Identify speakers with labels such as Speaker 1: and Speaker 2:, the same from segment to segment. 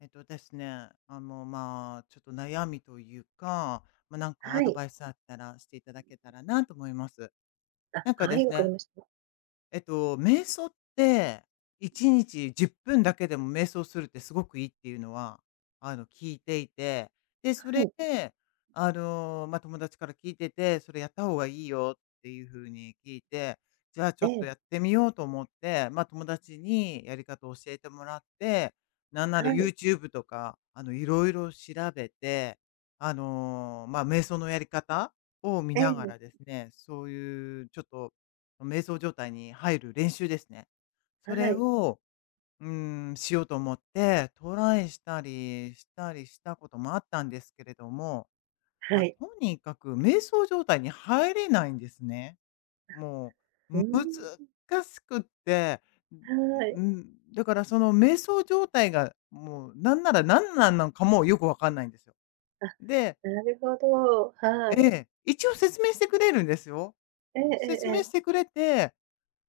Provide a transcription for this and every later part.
Speaker 1: ですね、まあ、ちょっと悩みというか、まあ、なんかア
Speaker 2: は
Speaker 1: ド
Speaker 2: い。
Speaker 1: バイスあったらしていただけたらなと思います。なんか
Speaker 2: は
Speaker 1: で
Speaker 2: い、
Speaker 1: す
Speaker 2: わかり
Speaker 1: ね、
Speaker 2: ました。
Speaker 1: 瞑想って、1日10分だけでも瞑想するってすごくいいっていうのは、聞いていて、で、そ
Speaker 2: は
Speaker 1: れ
Speaker 2: い。
Speaker 1: で、まあ、友達から聞いてて、それやった方がいいよっていう風に聞いて、じゃあちょ
Speaker 2: え
Speaker 1: っと
Speaker 2: え、
Speaker 1: やってみようと思って、まあ、友達にやり方を教えてもらって、なんなら
Speaker 2: はい。
Speaker 1: YouTube とか、色々調べて、まあ、瞑想のやり方を見
Speaker 2: え
Speaker 1: なが
Speaker 2: え、
Speaker 1: らですね、そういうちょっと瞑想状態に入る練習ですね。そ
Speaker 2: は
Speaker 1: れ
Speaker 2: い。
Speaker 1: を、うん、しようと思って、トライしたりしたこともあったんですけれども、ま
Speaker 2: は
Speaker 1: あ、
Speaker 2: い。
Speaker 1: とにかく瞑想状態に入れないんですね。も
Speaker 2: う
Speaker 1: う、
Speaker 2: ーん、
Speaker 1: 難しくって、
Speaker 2: は
Speaker 1: う
Speaker 2: い。
Speaker 1: ん、だからその瞑想状態が、もうなんなら何なんかもよくわかんないんですよ。で、
Speaker 2: なるほど。は
Speaker 1: え
Speaker 2: い。
Speaker 1: え、一応説明してくれるんですよ。
Speaker 2: ええええ
Speaker 1: 説
Speaker 2: え
Speaker 1: 明して
Speaker 2: え。
Speaker 1: くれて、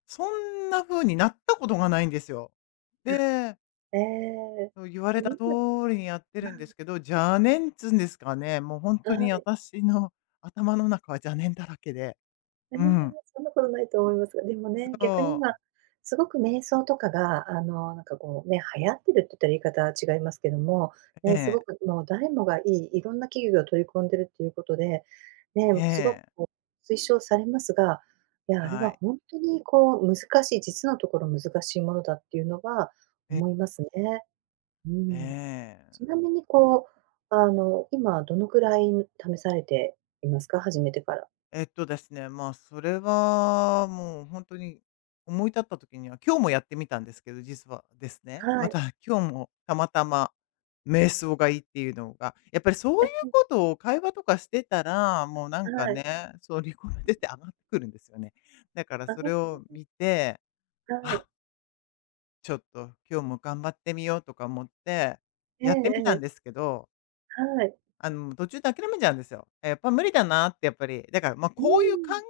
Speaker 1: そんな風になったことがないんですよ。
Speaker 2: あ、
Speaker 1: で、
Speaker 2: ええ。
Speaker 1: そう言わ
Speaker 2: で
Speaker 1: れ
Speaker 2: も
Speaker 1: た通
Speaker 2: 今は
Speaker 1: りにやってるんですけど、邪念っつうんですかね、もう本
Speaker 2: い。
Speaker 1: 当
Speaker 2: は
Speaker 1: に
Speaker 2: い。
Speaker 1: 私の頭の中は邪念だらけで。
Speaker 2: ええ、
Speaker 1: うん。
Speaker 2: そんなことないと思いますが、でもね、逆に
Speaker 1: そ
Speaker 2: 今、
Speaker 1: う。
Speaker 2: すごく瞑想とかが、あの、なんかこうね、流行ってるって言ったら言い方は違いますけども、
Speaker 1: え
Speaker 2: ね、すご
Speaker 1: え、
Speaker 2: くもう誰もがいろんな企業が取り込んでるっていうことで、ね、
Speaker 1: え
Speaker 2: すごく
Speaker 1: え、
Speaker 2: こう推奨されますが、いや、あれ
Speaker 1: は
Speaker 2: は
Speaker 1: い。
Speaker 2: 本当にこう難しい、実のところ難しいものだっていうのは
Speaker 1: え、
Speaker 2: 思いますね。うん。
Speaker 1: ええ。
Speaker 2: ちなみにこう、あの、今どのくらい試されていますか？始めてから。
Speaker 1: ですね、まあ、それはもう本当に思い立った時には、今日もやってみたんですけど、実はですね、
Speaker 2: は
Speaker 1: ま
Speaker 2: い。
Speaker 1: た今日もたまたま瞑想がいいっていうのが、やっぱりそういう ことを会話とかしてたら、もうなん
Speaker 2: え、
Speaker 1: か
Speaker 2: はい。
Speaker 1: ね、そうリコメンドって上がってくるんですよね。だからそれ
Speaker 2: あ、
Speaker 1: を見て、
Speaker 2: はい。
Speaker 1: あ、ちょっと今日も頑張ってみようとか思って
Speaker 2: ええ
Speaker 1: やってみたん
Speaker 2: え
Speaker 1: で
Speaker 2: え、
Speaker 1: すけど、
Speaker 2: はい。
Speaker 1: 途中で諦めちゃうんですよ。やっぱ無理だなってやっぱり、だから、まあ、
Speaker 2: うーん、
Speaker 1: こういう考えだか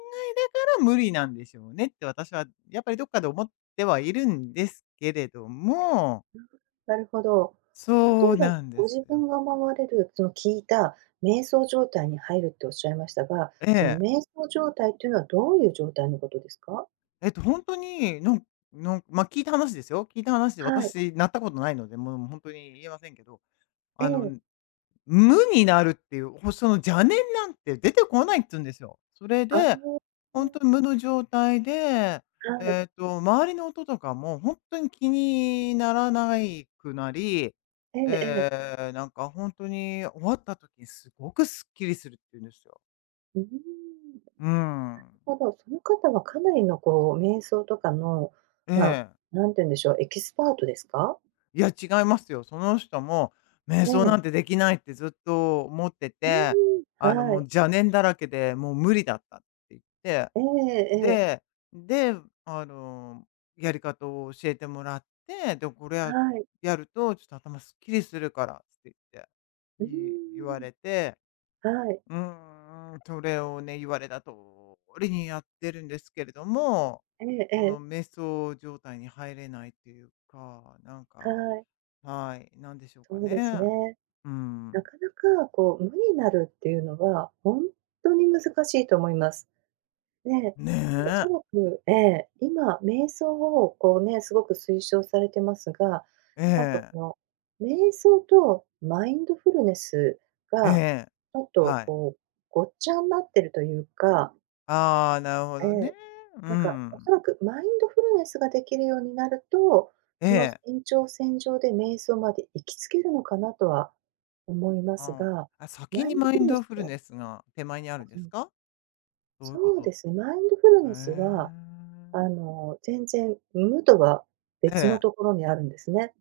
Speaker 1: ら無理なんでしょうねって私はやっぱりどっかで思ってはいるんですけれども、
Speaker 2: なるほど。例
Speaker 1: そう
Speaker 2: えば
Speaker 1: なん
Speaker 2: ご
Speaker 1: です
Speaker 2: 自
Speaker 1: よ。
Speaker 2: 分が思われる、その聞いた瞑想状態に入るっておっしゃいましたが、
Speaker 1: え
Speaker 2: その
Speaker 1: え。
Speaker 2: 瞑想状態っていうのはどういう状態のことですか？
Speaker 1: 本当に、なんなんまあ、聞いた話ですよ。聞いた話で
Speaker 2: はい、
Speaker 1: 私なったことないので、もう本当に言えませんけど、
Speaker 2: え
Speaker 1: あの
Speaker 2: え、
Speaker 1: 無になるっていう、その邪念なんて出てこないっつうんですよ。それ
Speaker 2: あ
Speaker 1: で、
Speaker 2: あ、
Speaker 1: ほんとに無の状態で、
Speaker 2: はい、
Speaker 1: 周りの音とかもほんとに気にならないくなり、
Speaker 2: ええええ、
Speaker 1: ええ、なんかほんとに終わった時にすごくすっきりするっていうんですよ。
Speaker 2: うーん、なる
Speaker 1: うーん。
Speaker 2: ほど。その方はかなりのこう瞑想とかの、
Speaker 1: え
Speaker 2: まあ、
Speaker 1: え。
Speaker 2: 何て言うんでしょう、エキスパートですか？
Speaker 1: いや、違いますよ。その人も「瞑
Speaker 2: え
Speaker 1: 想な
Speaker 2: え、
Speaker 1: んてできない」ってずっと思って
Speaker 2: う
Speaker 1: て、
Speaker 2: ーん、は
Speaker 1: もう
Speaker 2: い、
Speaker 1: 邪念だらけで、もう無理だったって言って、
Speaker 2: ええええ、
Speaker 1: でで、やり方を教えてもらって、で、これや
Speaker 2: はい、
Speaker 1: やると、ちょっと頭すっきりするからって言って、
Speaker 2: うー
Speaker 1: 言わ
Speaker 2: ん。
Speaker 1: れて、
Speaker 2: はい。
Speaker 1: うーん、それをね、言われた通りにやってるんですけれども、
Speaker 2: えええ
Speaker 1: その
Speaker 2: え。
Speaker 1: 瞑想状態に入れないっていうか、なん
Speaker 2: は
Speaker 1: か、
Speaker 2: い。
Speaker 1: はい、なんでしょうか
Speaker 2: そうです
Speaker 1: ね。
Speaker 2: ね。
Speaker 1: う
Speaker 2: な
Speaker 1: ん。
Speaker 2: かなかこう無になるっていうのは、ほんとに難しいと思います。ね、
Speaker 1: ね
Speaker 2: おそ
Speaker 1: え。
Speaker 2: らくええ、今、瞑想をこうね、すごく推奨されてますが、
Speaker 1: え
Speaker 2: なんかこ
Speaker 1: え。
Speaker 2: の、瞑想とマインドフルネス
Speaker 1: え
Speaker 2: が、
Speaker 1: え。
Speaker 2: ちょっと
Speaker 1: はい。
Speaker 2: こう、ごっちゃになってるというか、
Speaker 1: ああ、なるほ
Speaker 2: え
Speaker 1: どね。
Speaker 2: え。
Speaker 1: う
Speaker 2: なんか、お
Speaker 1: ん。
Speaker 2: そらくマインドフルネスができるようになると、
Speaker 1: え
Speaker 2: その
Speaker 1: え。
Speaker 2: 延長線上で瞑想まで行き着けるのかなとは思います
Speaker 1: う
Speaker 2: が、
Speaker 1: あ、先
Speaker 2: マイ
Speaker 1: に
Speaker 2: ンド
Speaker 1: マ
Speaker 2: フ
Speaker 1: イン
Speaker 2: ルネ
Speaker 1: ド
Speaker 2: ス
Speaker 1: フル
Speaker 2: は、
Speaker 1: ネスが手前にあるんで
Speaker 2: う
Speaker 1: す
Speaker 2: ん、
Speaker 1: か？どういうこ
Speaker 2: そう
Speaker 1: と？
Speaker 2: ですね、マインドフルネスは、
Speaker 1: え
Speaker 2: あ
Speaker 1: え。
Speaker 2: の、全然無とは
Speaker 1: え
Speaker 2: 別の
Speaker 1: え。
Speaker 2: ところにあるんですね。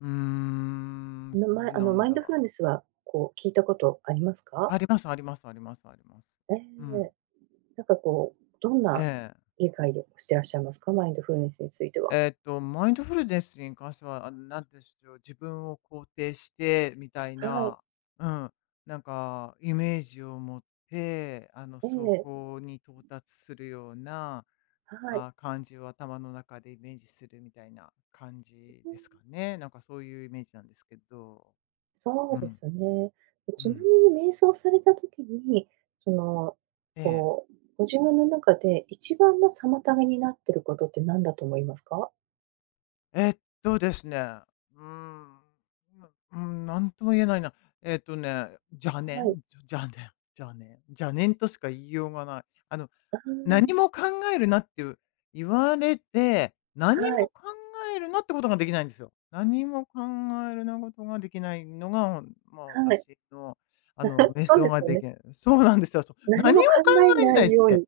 Speaker 1: うーん、
Speaker 2: の
Speaker 1: そ
Speaker 2: ま
Speaker 1: う
Speaker 2: あ
Speaker 1: な
Speaker 2: の、
Speaker 1: ん
Speaker 2: マイン
Speaker 1: だ。
Speaker 2: ドフルネスは、こう、聞いたことありますか？
Speaker 1: ありますありますありますあります。
Speaker 2: え
Speaker 1: うん。
Speaker 2: え。なんかこう、どん
Speaker 1: え
Speaker 2: な
Speaker 1: え。
Speaker 2: 理解をしてらっしゃいますか？マインドフルネスについては。
Speaker 1: マインドフルネスに関しては、なんていうんでしょう、自分を肯定してみたい
Speaker 2: はい。
Speaker 1: な、うん、なんかイメージを持って、
Speaker 2: え
Speaker 1: そ
Speaker 2: え、
Speaker 1: こに到達するような、
Speaker 2: はい。
Speaker 1: あ、感じを頭の中でイメージするみたいな感じですかね。なんかそういうイメージなんですけど。う
Speaker 2: そうで
Speaker 1: ん、
Speaker 2: すね。で
Speaker 1: う
Speaker 2: ちなみ
Speaker 1: ん。
Speaker 2: に瞑想された時に、その、
Speaker 1: ええ。
Speaker 2: こう、ご自分の中で一番の妨げになってることって何だと思いますか？
Speaker 1: えっですね、うーん、うん、なんとも言えないな。ね、邪
Speaker 2: は
Speaker 1: 念
Speaker 2: い。
Speaker 1: 邪念邪念邪念としか言いようがない。あの、
Speaker 2: あ
Speaker 1: 何
Speaker 2: あ、
Speaker 1: も考えるなっていう言われて、何も
Speaker 2: はい、
Speaker 1: 考えるなってことができないんですよ。何も考えるなことができないのが、まあ、
Speaker 2: はい。
Speaker 1: 私の、瞑
Speaker 2: そう
Speaker 1: 想
Speaker 2: で
Speaker 1: が
Speaker 2: すよ
Speaker 1: で
Speaker 2: ね。
Speaker 1: きない。そうなんですよ。そう
Speaker 2: 何
Speaker 1: 何も考
Speaker 2: も考え
Speaker 1: え
Speaker 2: な
Speaker 1: ない
Speaker 2: い
Speaker 1: っ
Speaker 2: ように
Speaker 1: て。
Speaker 2: っ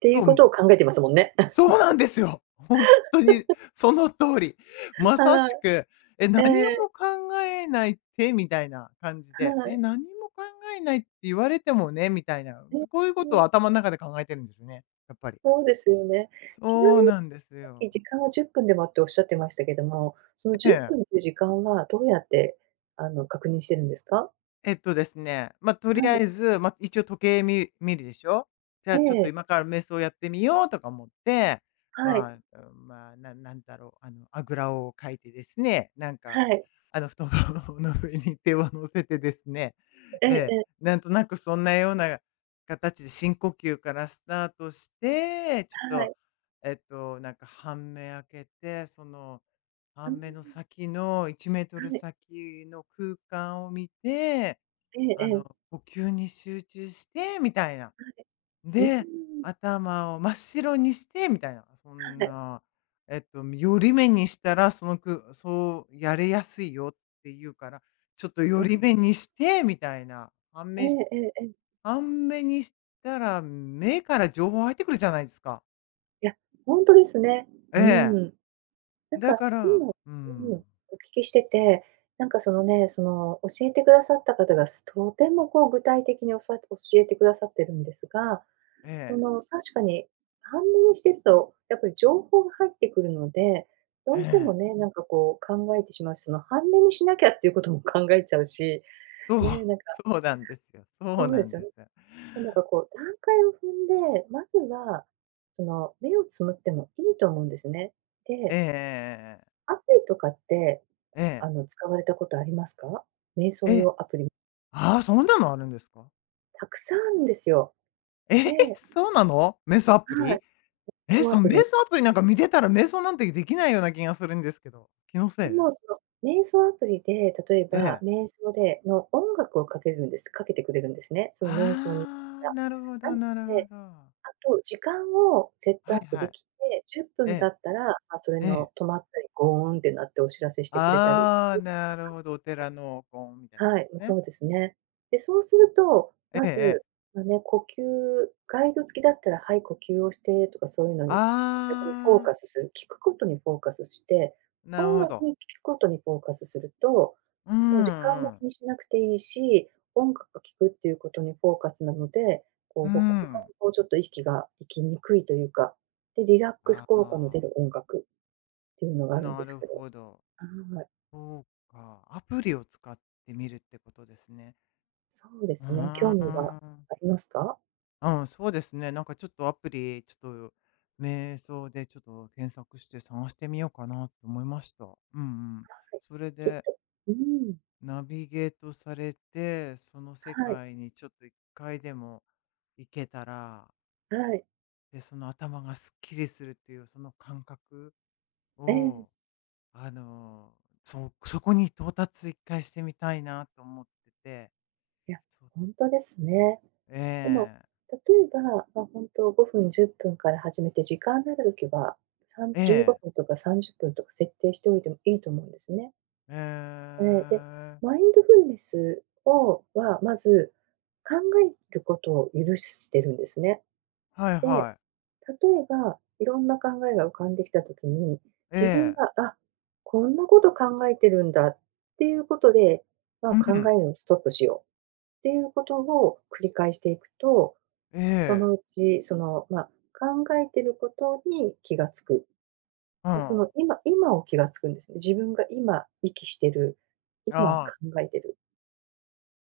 Speaker 2: てい
Speaker 1: そ
Speaker 2: うこ
Speaker 1: う、
Speaker 2: とを考えてますもんね。
Speaker 1: そうなんですよ。本当にその通り。まさ
Speaker 2: は
Speaker 1: しく、え、
Speaker 2: い、え
Speaker 1: 何も
Speaker 2: え、
Speaker 1: 考えないってみたいな感じで、
Speaker 2: は
Speaker 1: え、
Speaker 2: い。
Speaker 1: 何も考えないって言われてもね、みたいな、
Speaker 2: え
Speaker 1: こういう
Speaker 2: え、
Speaker 1: ことを
Speaker 2: ね、
Speaker 1: 頭の中で考えてるんですね、やっぱり。
Speaker 2: そうですよね。ちな
Speaker 1: そう
Speaker 2: みに
Speaker 1: なんです
Speaker 2: さっき
Speaker 1: よ。
Speaker 2: 時間は10分でもっておっしゃってましたけども、その
Speaker 1: え
Speaker 2: 10分
Speaker 1: え。
Speaker 2: という時間はどうやって、あの、確認してるんですか？
Speaker 1: ですね、まあ、と
Speaker 2: は
Speaker 1: りあ
Speaker 2: い。
Speaker 1: えず、まあ、一応時計見るでしょ。じゃ
Speaker 2: え
Speaker 1: あちょっと
Speaker 2: え、
Speaker 1: 今から瞑想やってみようとか思って、
Speaker 2: は
Speaker 1: ま
Speaker 2: い、
Speaker 1: あ、うん、まあ、なんだろう、あぐらをかいてですね、なんか、
Speaker 2: はい、
Speaker 1: 布団 の上に手を乗せてですね、
Speaker 2: ええ
Speaker 1: ええ、
Speaker 2: ええ、
Speaker 1: なんとなくそんなような形で深呼吸からスタートして、ちょっ
Speaker 2: は
Speaker 1: と、
Speaker 2: い、
Speaker 1: なんか半目開けて、その
Speaker 2: うーん、
Speaker 1: 半目の先の1メートル
Speaker 2: はい、
Speaker 1: 先の空間を見て、
Speaker 2: えええ
Speaker 1: あの、
Speaker 2: え、
Speaker 1: 呼吸に集中してみたいな。
Speaker 2: うーん、
Speaker 1: で、頭を真っ白にしてみたいな。そん
Speaker 2: はい、
Speaker 1: な、寄り目にしたら、その、そうやれやすいよっていうから、ちょっと寄
Speaker 2: ああ、
Speaker 1: り目にしてみたいな。半
Speaker 2: え
Speaker 1: 目
Speaker 2: えええええ、
Speaker 1: 半目にしたら、目から情報入ってくるじゃないですか。
Speaker 2: いや、ほんとですね。
Speaker 1: え
Speaker 2: うー
Speaker 1: え。
Speaker 2: ん。なん
Speaker 1: だ
Speaker 2: か
Speaker 1: か
Speaker 2: 今
Speaker 1: ら、う
Speaker 2: うん、お
Speaker 1: ん。
Speaker 2: 聞きしてて、なんかそのね、その教えてくださった方が、とてもこう具体的に教えてくださってるんですが、
Speaker 1: え
Speaker 2: そ
Speaker 1: え。
Speaker 2: の、確かに、半値にしてると、やっぱり情報が入ってくるので、
Speaker 1: え
Speaker 2: どうしても
Speaker 1: え。
Speaker 2: ね、なんかこう考えてしまうし、その半値にしなきゃっていうことも考えちゃうし、
Speaker 1: そう、
Speaker 2: ね、なんか、
Speaker 1: そうなんですよ。そう
Speaker 2: そう
Speaker 1: な
Speaker 2: で
Speaker 1: ん
Speaker 2: すよ
Speaker 1: で
Speaker 2: ね。
Speaker 1: す。よ
Speaker 2: なんかこう段階を踏んで、まずは、その目をつむってもいいと思うんですね。
Speaker 1: ええ
Speaker 2: で、
Speaker 1: えええ。
Speaker 2: アプリとかって、
Speaker 1: え
Speaker 2: あ
Speaker 1: え。
Speaker 2: の、使われたことありますか？瞑想
Speaker 1: ええ。
Speaker 2: 用アプリ、
Speaker 1: ああ、そんなのあるんですか？
Speaker 2: たくさんあるんですよ。
Speaker 1: えー、
Speaker 2: で、
Speaker 1: そうなの？瞑想アプ
Speaker 2: はい、
Speaker 1: リ？えー、
Speaker 2: このア
Speaker 1: その
Speaker 2: プ
Speaker 1: 瞑
Speaker 2: リ
Speaker 1: 想アプリなんか見てたら瞑想なんてできないような気がするんですけど。気のせ
Speaker 2: で
Speaker 1: い？
Speaker 2: も、その、瞑想アプリで、例え
Speaker 1: え
Speaker 2: ば、
Speaker 1: え。
Speaker 2: 瞑想での音楽をかけるんです。かけてくれるんですね、その瞑想に。
Speaker 1: ああ、なるほ
Speaker 2: な
Speaker 1: ど
Speaker 2: の
Speaker 1: なるほ
Speaker 2: で、
Speaker 1: ど。
Speaker 2: あと時間をセット
Speaker 1: は
Speaker 2: アッ
Speaker 1: い
Speaker 2: プ
Speaker 1: は
Speaker 2: で
Speaker 1: い。
Speaker 2: きて、10
Speaker 1: え
Speaker 2: 分経
Speaker 1: え、
Speaker 2: ったら、ま、それ
Speaker 1: ええ。
Speaker 2: の止まったり、ゴーンって鳴ってお知らせしてくれたり。
Speaker 1: ああ、なるほど、お寺のみたいなやつ
Speaker 2: は
Speaker 1: で
Speaker 2: い、
Speaker 1: すね。
Speaker 2: そうですね。で、そうすると、
Speaker 1: え
Speaker 2: ま
Speaker 1: えええ。
Speaker 2: ず、まあね、呼吸ガイド付きだったら、はい、呼吸をしてとかそういうのに、逆にフォー
Speaker 1: ああ、
Speaker 2: カスする、聞くことにフォーカスして、
Speaker 1: なる
Speaker 2: 音
Speaker 1: ほ
Speaker 2: 楽
Speaker 1: ど。
Speaker 2: に聞くことにフォーカスすると、
Speaker 1: う
Speaker 2: もう時間も
Speaker 1: んうん。
Speaker 2: 気にしなくていいし、音楽を聴くっていうことにフォーカスなので、こ
Speaker 1: う
Speaker 2: う、他
Speaker 1: ん。
Speaker 2: にこうちょっと意識が行きにくいというか、で、リラックス
Speaker 1: あ
Speaker 2: 効果の
Speaker 1: あ、
Speaker 2: 出る音楽っていうのがあるん
Speaker 1: な
Speaker 2: です
Speaker 1: る
Speaker 2: けど、
Speaker 1: ほど。
Speaker 2: はい、
Speaker 1: そうか、アプリを使ってみるってことですね。
Speaker 2: そうですね、興味は
Speaker 1: あ
Speaker 2: ありますか？
Speaker 1: あ、うん、そうですね。なんかちょっとアプリ、ちょっと瞑想でちょっと検索して探してみようかなと思いました。うんうん。それ
Speaker 2: きっ
Speaker 1: で
Speaker 2: と。うん。
Speaker 1: ナビゲートされて、その世
Speaker 2: はい、
Speaker 1: 界にちょっと一回でも行けたら、
Speaker 2: はい。
Speaker 1: で、その頭がすっきりするっていうその感覚
Speaker 2: ええ。
Speaker 1: を、あの、そこに到達一回してみたいなと思ってて、
Speaker 2: いや、
Speaker 1: そう、
Speaker 2: ほんとですね。でも、
Speaker 1: ええ
Speaker 2: 例えば、ま、ほんと5分、10分から始めて、時間になる時は、
Speaker 1: え
Speaker 2: 15
Speaker 1: え
Speaker 2: 分とか30分とか設定しておいてもいいと思うんですね。
Speaker 1: え
Speaker 2: ええ、で、
Speaker 1: え、
Speaker 2: マインドフルネスをは、まず、考えることを許してるんですね。
Speaker 1: はい
Speaker 2: で
Speaker 1: はい。
Speaker 2: 例えば、いろんな考えが浮かんできたときに、
Speaker 1: え
Speaker 2: 自分
Speaker 1: え。
Speaker 2: が、あ、こんなこと考えてるんだっていうことで、まあ、
Speaker 1: う
Speaker 2: 考
Speaker 1: ん。
Speaker 2: えるのをストップしようっていうことを繰り返していくと、
Speaker 1: え
Speaker 2: そ
Speaker 1: え。
Speaker 2: のうち、その、まあ、考えてることに気がつく。
Speaker 1: う
Speaker 2: そ
Speaker 1: ん。
Speaker 2: の今今を気がつくんですね。自分が今息してる、今
Speaker 1: ああ、
Speaker 2: 考えてる。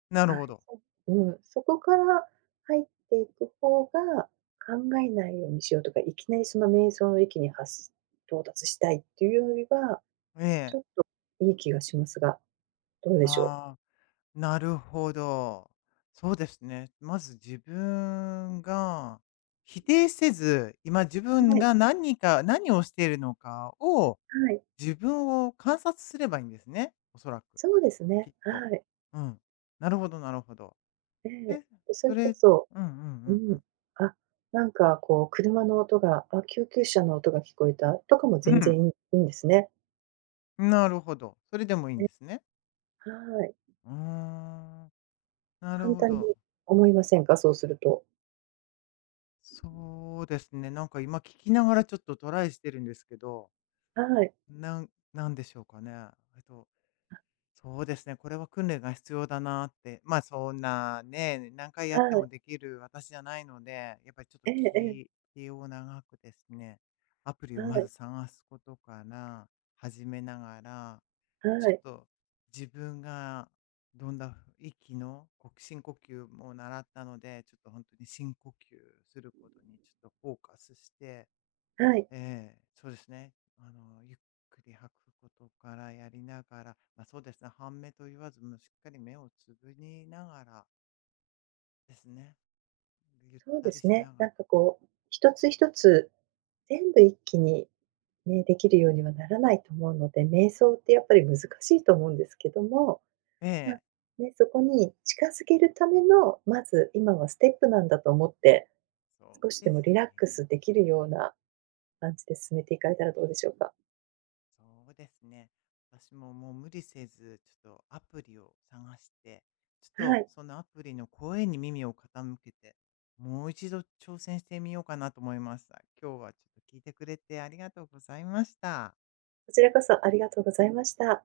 Speaker 1: なる
Speaker 2: は
Speaker 1: ほ
Speaker 2: い、
Speaker 1: ど。
Speaker 2: そうん、そこから入っていく方が、考えないようにしようとか、いきなりその瞑想の域に到達したいっていうよりは、
Speaker 1: え
Speaker 2: ち
Speaker 1: え。
Speaker 2: ょっといい気がしますが、どうでしょ
Speaker 1: ああ、なるほど。そうですね。まず自分が否定せず、今自
Speaker 2: う？
Speaker 1: 分
Speaker 2: はい、
Speaker 1: が何か何をしているのかを、
Speaker 2: はい、
Speaker 1: 自分を観察すればいいんですね、おそらく、
Speaker 2: そうです
Speaker 1: き
Speaker 2: ね、
Speaker 1: っと。
Speaker 2: はい、
Speaker 1: うん。なるほどなるほど。
Speaker 2: ええ。
Speaker 1: え、
Speaker 2: それ
Speaker 1: そ
Speaker 2: こ
Speaker 1: れ、
Speaker 2: そ、
Speaker 1: うんうん
Speaker 2: う
Speaker 1: うんう
Speaker 2: ん、
Speaker 1: ん。
Speaker 2: あ、なんかこう車の音が、あ、救急車の音が聞こえたとかも全
Speaker 1: う
Speaker 2: 然いいんですね。
Speaker 1: ん、なるほど。それでもいいん
Speaker 2: ね、
Speaker 1: ですね。
Speaker 2: はい。
Speaker 1: うーん。なる
Speaker 2: 簡
Speaker 1: ほ
Speaker 2: 単に
Speaker 1: ど。
Speaker 2: 思いませんか？そうすると。
Speaker 1: そうですね。なんか今聞きながらちょっとトライしてるんですけど、
Speaker 2: はい、
Speaker 1: なんなんでしょうかね。えっとそうですね、これは訓練が必要だなって、まあそんなね、何回や
Speaker 2: は
Speaker 1: っても
Speaker 2: い、
Speaker 1: できる私じゃないので、やっぱりちょっと
Speaker 2: えええ
Speaker 1: 気を長くですね、アプリ
Speaker 2: え、
Speaker 1: を
Speaker 2: は
Speaker 1: まず
Speaker 2: い、
Speaker 1: 探すことから始めながら、ちょ
Speaker 2: は
Speaker 1: っ
Speaker 2: い。
Speaker 1: と自分がどんな息のこう深呼吸も習ったので、ちょっと本当に深呼吸することにちょっとフォーカスして、
Speaker 2: はい、
Speaker 1: ええ、そうですね。ゆっくり吐くことからやりながら、ま、そうですね、半目と言わず、もうしっかり目をつぶりながらですね。ゆっ
Speaker 2: そう
Speaker 1: た
Speaker 2: で
Speaker 1: り
Speaker 2: す
Speaker 1: し
Speaker 2: ね。
Speaker 1: なが
Speaker 2: な
Speaker 1: ら、
Speaker 2: んかこう、一つ一つ全部一気にね、できるようにはならないと思うので、瞑想ってやっぱり難しいと思うんですけども、
Speaker 1: え
Speaker 2: ま、
Speaker 1: え、
Speaker 2: ね、そこに近づけるための、まず今はステップなんだと思って、
Speaker 1: そ
Speaker 2: 少
Speaker 1: う
Speaker 2: し
Speaker 1: で
Speaker 2: でも
Speaker 1: す
Speaker 2: リ
Speaker 1: ね。
Speaker 2: ラックスできるような感じで進めていかれたらどうでしょうか。
Speaker 1: そうですね。私ももう無理せず、ちょっとアプリを探して、ち
Speaker 2: は
Speaker 1: ょっと
Speaker 2: い、
Speaker 1: そのアプリの声に耳を傾けて、もう一度挑戦してみようかなと思いました。今日はちょっと聞いてくれてありがとうございました。
Speaker 2: こちらこそありがとうございました。